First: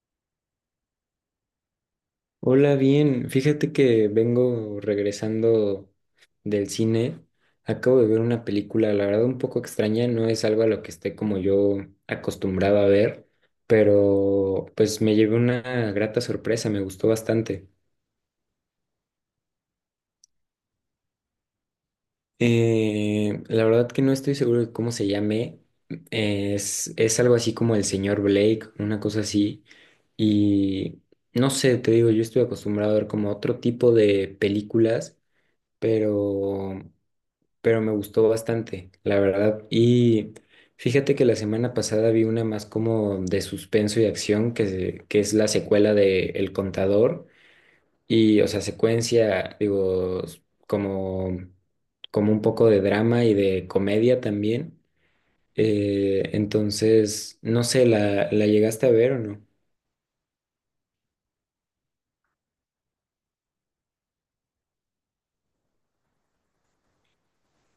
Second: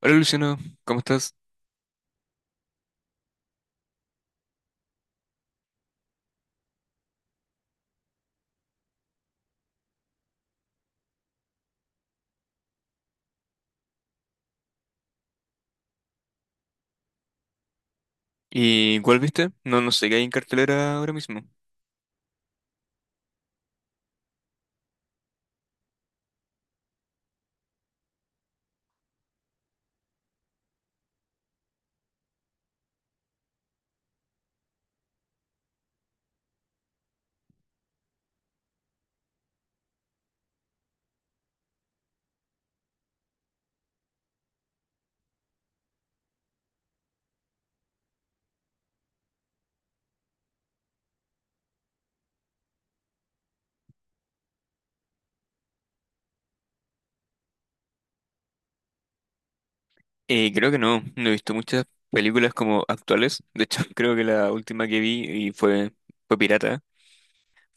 Hola Luciano, ¿cómo estás? Hola, bien. Fíjate que vengo regresando del cine. Acabo de ver una película, la verdad, un poco extraña. No es algo a lo que esté como yo acostumbrado a ver, pero pues me llevé una grata sorpresa, me gustó bastante. ¿Y cuál viste? No, sé qué hay en cartelera ahora mismo. La verdad que no estoy seguro de cómo se llame. Es algo así como El Señor Blake, una cosa así. Y no sé, te digo, yo estoy acostumbrado a ver como otro tipo de películas, pero... pero me gustó bastante, la verdad. Y fíjate que la semana pasada vi una más como de suspenso y acción, que es la secuela de El Contador. Y, o sea, secuencia, digo, como, como un poco de drama y de comedia también. Entonces, no sé, ¿la llegaste a ver o no? Creo que no, no he visto muchas películas como actuales. De hecho, creo que la última que vi y fue, fue pirata,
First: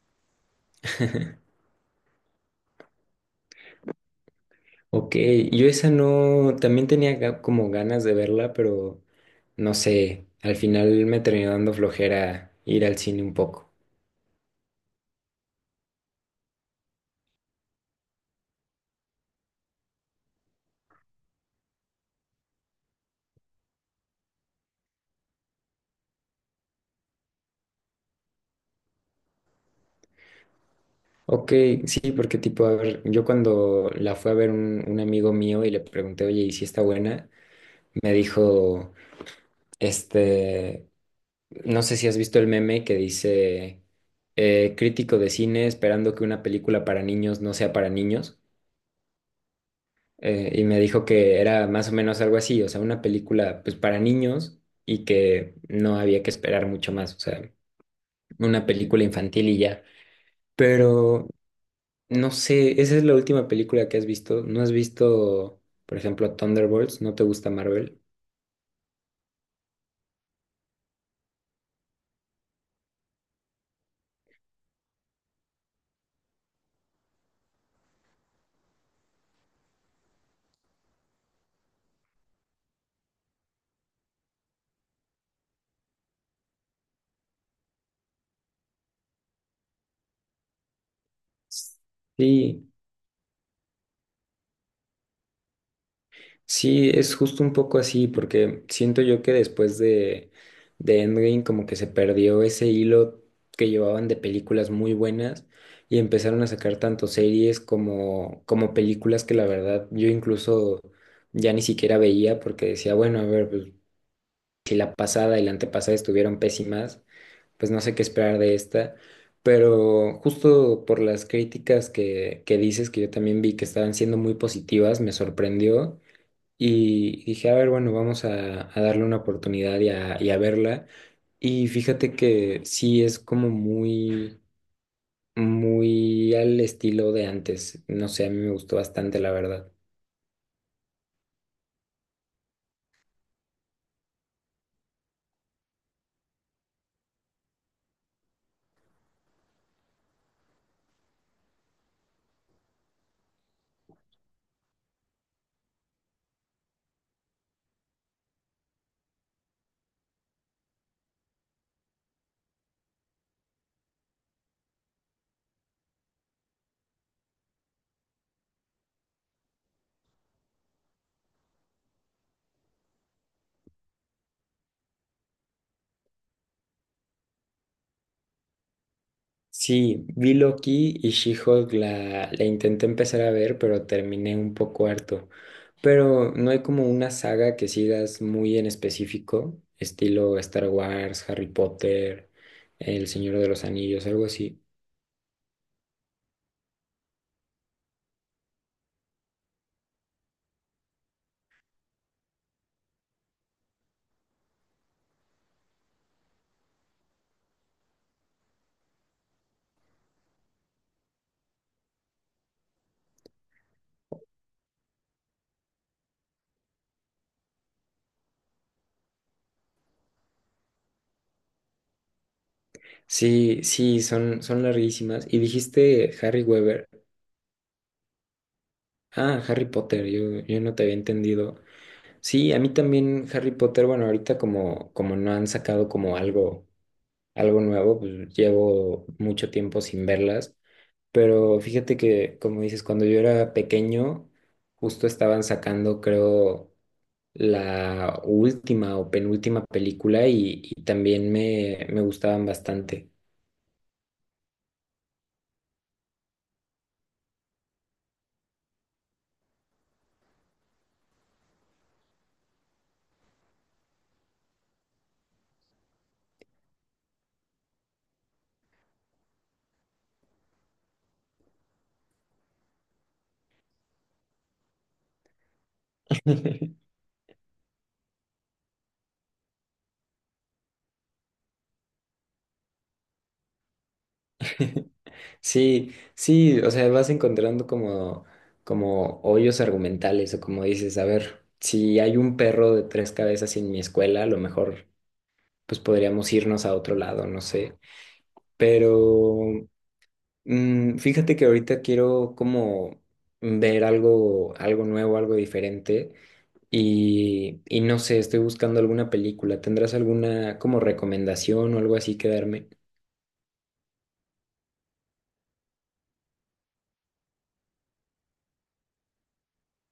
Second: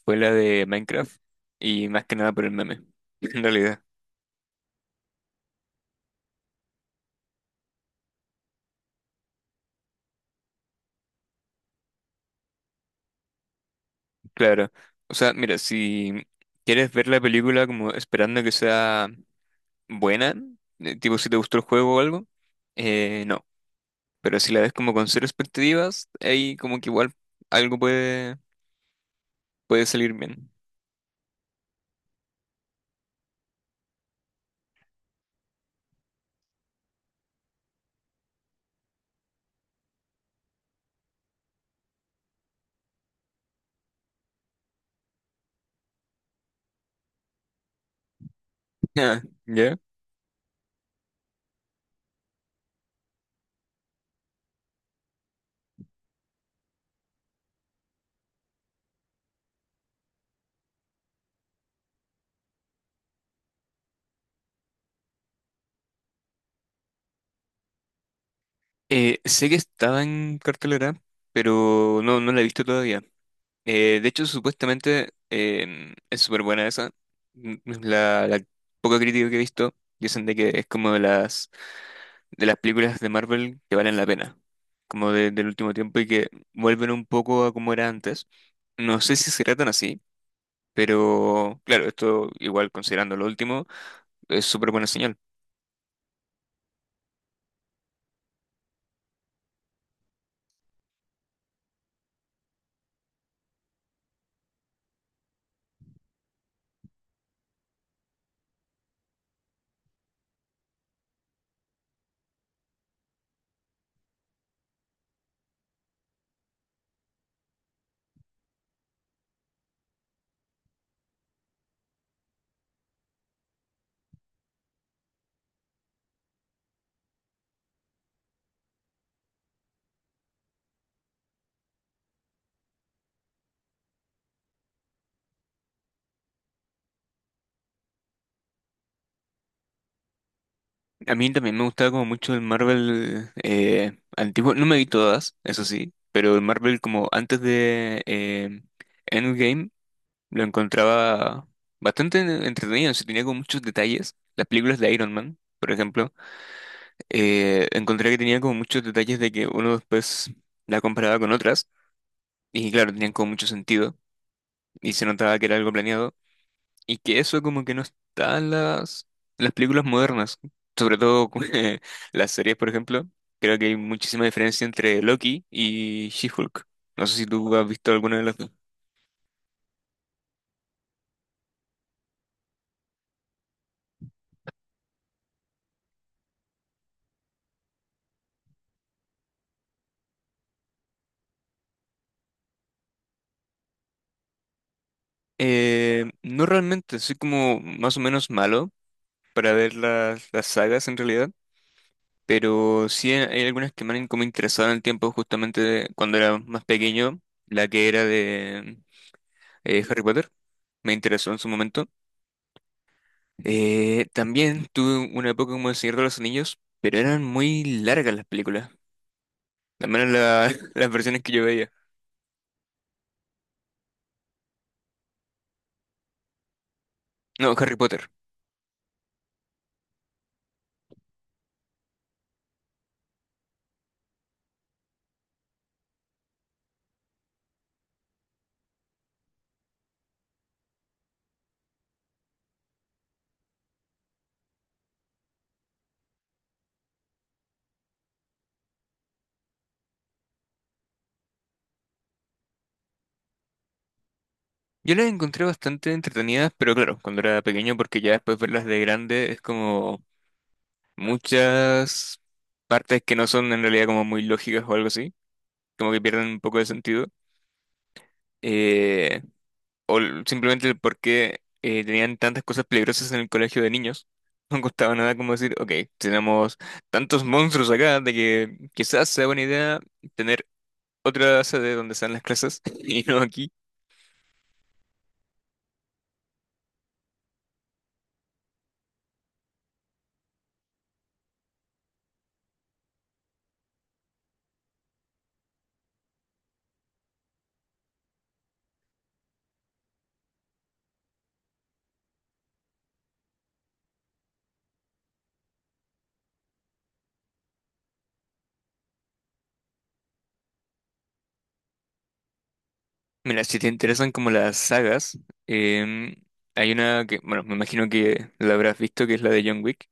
fue la de Minecraft. Y más que nada por el meme, en realidad. Ok, yo esa no, también tenía como ganas de verla, pero no sé, al final me terminó dando flojera ir al cine un poco. Claro. O sea, mira, si quieres ver la película como esperando que sea buena, tipo si te gustó el juego o algo, no. Pero si la ves como con cero expectativas, ahí como que igual algo puede, puede salir bien. Ok, sí, porque tipo, a ver, yo cuando la fui a ver un amigo mío y le pregunté, oye, ¿y si está buena? Me dijo, este, no sé si has visto el meme que dice, crítico de cine esperando que una película para niños no sea para niños. Ah, ¿ya? Y me dijo que era más o menos algo así, o sea, una película pues para niños y que no había que esperar mucho más, o sea, una película infantil y ya. Pero no sé, esa es la última película que has visto. ¿No has visto, por ejemplo, Thunderbolts? ¿No te gusta Marvel? Sé que estaba en cartelera, pero no, no la he visto todavía. De hecho, supuestamente es súper buena esa. Mm, la poca crítica que he visto dicen de que es como de las películas de Marvel que valen la pena, como del último tiempo y que vuelven un poco a como era antes. No sé si será tan así, pero claro, esto Sí, igual considerando lo último, es súper buena señal. sí, es justo un poco así, porque siento yo que después de Endgame como que se perdió ese hilo que llevaban de películas muy buenas y empezaron a sacar tanto series como, como películas que la verdad yo incluso ya ni siquiera veía porque decía, bueno, a ver, pues, si la pasada y la antepasada estuvieron pésimas, pues no sé qué esperar de esta, pero justo por las críticas que dices, que yo también vi que estaban siendo muy positivas, me sorprendió y dije, a ver, bueno, vamos a darle una oportunidad y a verla. Y fíjate que sí es como muy, muy al estilo de antes. No sé, a mí me gustó bastante, la verdad. A mí también me gustaba como mucho el Marvel antiguo. No me vi todas, eso sí, pero el Marvel como antes de Endgame lo encontraba bastante entretenido. Se tenía como muchos detalles. Las películas de Iron Man, por ejemplo, encontré que tenía como muchos detalles de que uno después la comparaba con otras. Y claro, tenían como mucho sentido. Y se notaba que era algo planeado. Y que eso como que no está en las películas modernas, sobre todo las series, por ejemplo. Creo que hay muchísima diferencia entre Loki y She-Hulk. No sé si tú has visto alguna de las dos. Sí, vi Loki y She-Hulk la intenté empezar a ver, pero terminé un poco harto. Pero no hay como una saga que sigas muy en específico, estilo Star Wars, Harry Potter, El Señor de los Anillos, algo así. No realmente, soy como más o menos malo para ver las sagas en realidad, pero sí hay algunas que me han como interesado en el tiempo justamente cuando era más pequeño, la que era de Harry Potter, me interesó en su momento. También tuve una época como El Señor de los Anillos, pero eran muy largas las películas, al menos las versiones que yo veía. Sí, sí, son, son larguísimas. Y dijiste Harry Weber. No, Harry Potter. Ah, Harry Potter, yo no te había entendido. Sí, a mí también Harry Potter, bueno, ahorita como, como no han sacado como algo, algo nuevo, pues llevo mucho tiempo sin verlas. Pero fíjate que, como dices, cuando yo era pequeño, justo estaban sacando, creo, la última o penúltima película y también me gustaban bastante. Yo las encontré bastante entretenidas, pero claro, cuando era pequeño, porque ya después verlas de grande es como muchas partes que no son en realidad como muy lógicas o algo así, como que pierden un poco de sentido. Eh, Simplemente el por qué tenían tantas cosas peligrosas en el colegio de niños. No costaba nada como decir, ok, tenemos tantos monstruos acá de que quizás sea buena idea tener otra sede donde sean las clases y no aquí. Sí, sí, o sea, vas encontrando como, como hoyos argumentales o como dices, a ver, si hay un perro de tres cabezas en mi escuela, a lo mejor pues podríamos irnos a otro lado, no sé. Pero mm, fíjate que ahorita quiero como ver algo, algo nuevo, algo diferente y no sé, estoy buscando alguna película. ¿Tendrás alguna como recomendación o algo así que darme? Mira, si te interesan como las sagas, em, hay una que, bueno, me imagino que la habrás visto, que es la de John Wick.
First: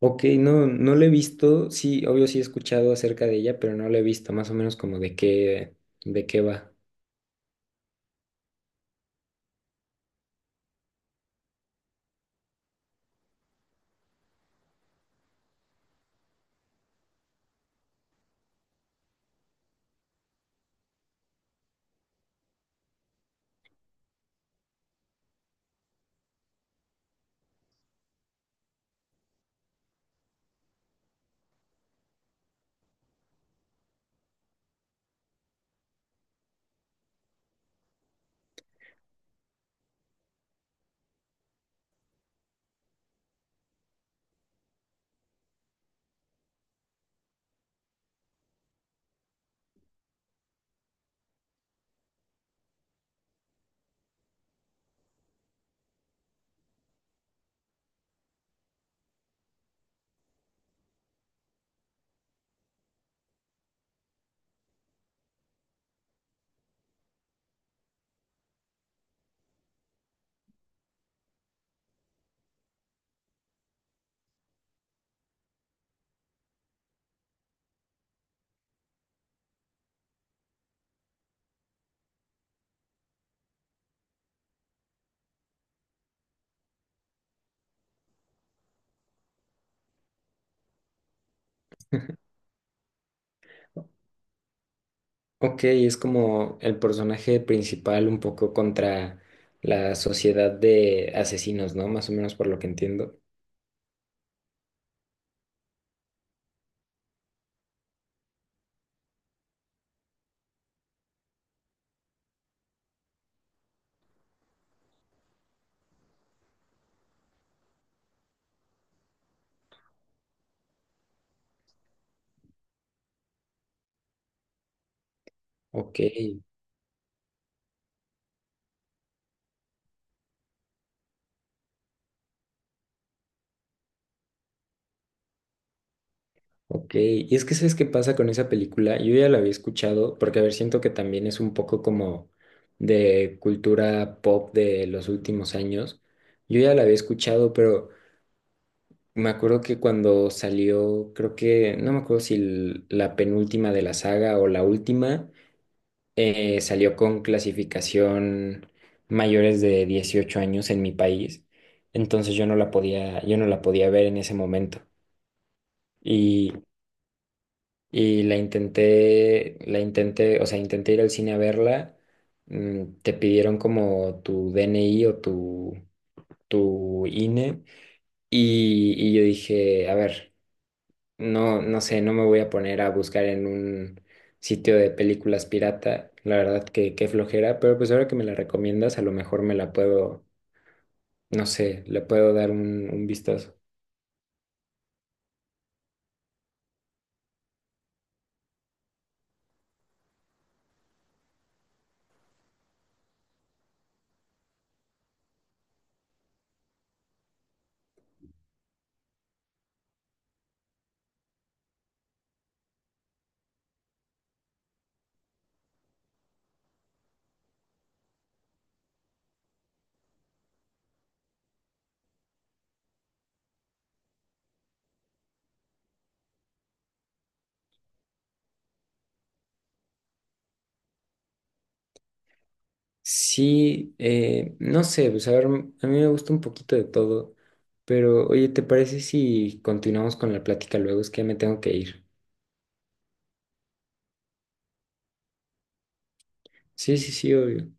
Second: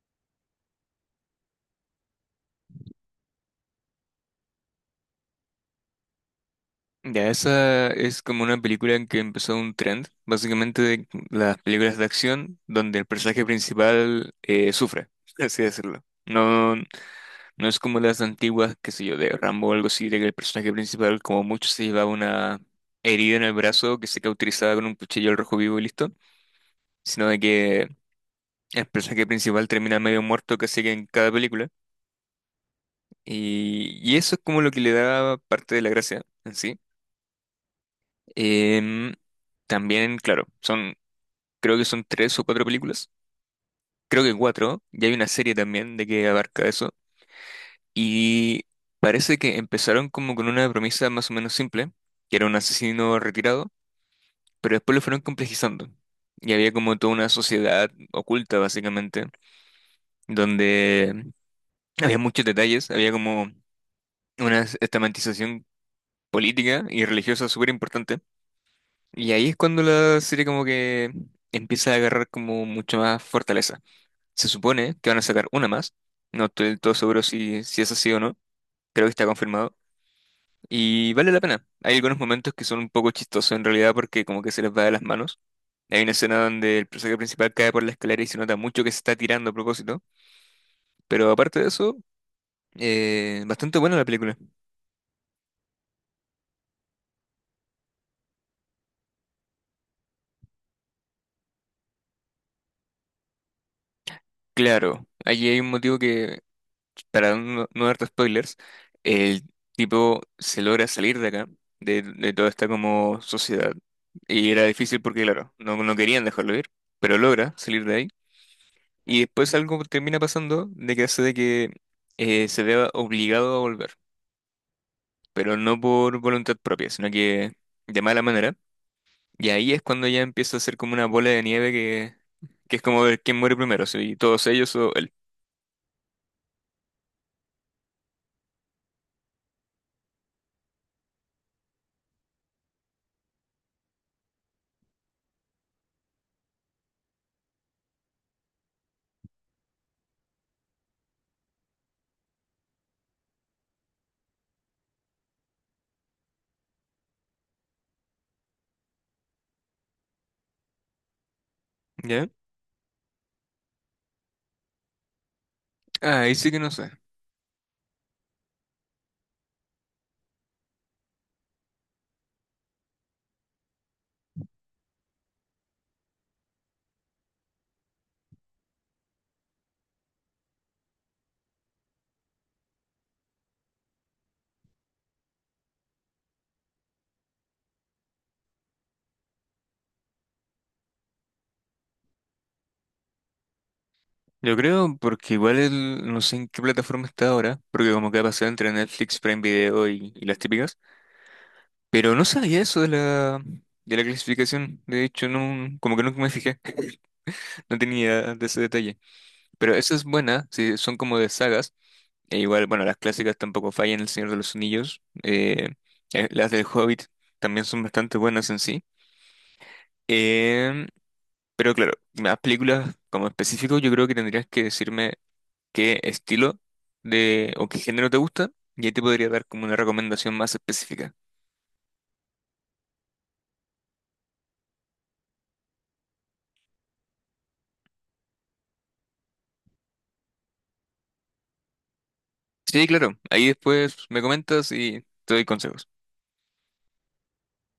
Ok, no, no la he visto. Sí, obvio sí he escuchado acerca de ella, pero no la he visto. Más o menos como de qué va. Ya, esa es como una película en que empezó un trend, básicamente de las películas de acción donde el personaje principal sufre, por así decirlo. No, no es como las antiguas, qué sé yo, de Rambo o algo así, de que el personaje principal como mucho se llevaba una herida en el brazo que se cauterizaba con un cuchillo al rojo vivo y listo, sino de que el personaje principal termina medio muerto casi que en cada película y eso es como lo que le da parte de la gracia en sí. Em, También, claro, son creo que son tres o cuatro películas, creo que cuatro, y hay una serie también de que abarca eso, y parece que empezaron como con una promesa más o menos simple, que era un asesino retirado, pero después lo fueron complejizando, y había como toda una sociedad oculta básicamente, donde había muchos detalles, había como una estamentización política y religiosa súper importante, y ahí es cuando la serie como que empieza a agarrar como mucho más fortaleza. Se supone que van a sacar una más. No estoy del todo seguro si es así o no. Creo que está confirmado. Y vale la pena. Hay algunos momentos que son un poco chistosos en realidad porque como que se les va de las manos. Hay una escena donde el personaje principal cae por la escalera y se nota mucho que se está tirando a propósito. Pero aparte de eso, bastante buena la película. Ok, es como el personaje principal un poco contra la sociedad de asesinos, ¿no? Más o menos por lo que entiendo. Claro, allí hay un motivo que para no darte spoilers, el tipo se logra salir de acá, de toda esta como sociedad. Y era difícil porque, claro, no querían dejarlo ir, pero logra salir de ahí. Y después algo termina pasando de que hace de que se vea obligado a volver, pero no Ok. por voluntad propia, sino que de mala manera. Y ahí es cuando ya empieza a ser como una bola de nieve que es como ver quién muere primero, si todos ellos o él. Ok, y es que ¿sabes qué pasa con esa película? Yo ya la había escuchado porque, a ver, siento que también es un poco como de cultura pop de los últimos años. Yo ya la había escuchado, pero me acuerdo que cuando salió, creo que, no me acuerdo si la penúltima de la saga o la última, salió con clasificación mayores de 18 años en mi país. ¿Ya? Entonces yo no la podía, yo no la podía ver en ese momento. Ah, ahí sí y que no sé. Y la intenté, o sea, intenté ir al cine a verla. Te pidieron como tu DNI o tu INE. Y yo dije, a ver, no, no sé, no me voy a poner a buscar en un sitio de películas pirata. La verdad que qué flojera, pero pues ahora que me la recomiendas, a lo mejor me la puedo, no sé, le puedo dar un vistazo. Yo creo, porque igual no sé en qué plataforma está ahora, porque como que ha pasado entre Netflix, Prime Video y las típicas, pero no sabía eso de de la clasificación, de hecho, no, como que nunca me fijé, no tenía de ese detalle, pero esa es buena, sí, son como de sagas, e igual, bueno, las clásicas tampoco fallan, El Señor de los Anillos, las del Hobbit también son bastante buenas en sí, em, pero claro, las películas como específico yo creo que tendrías que decirme qué estilo de o qué género te gusta y ahí te podría dar como una recomendación más específica. Sí, no sé, pues a ver, a mí me gusta un poquito de todo, pero oye, ¿te parece si continuamos con la plática luego? Es que ya me tengo que ir. Sí, claro, ahí después me comentas y te doy consejos. Sí, sí, sí, obvio.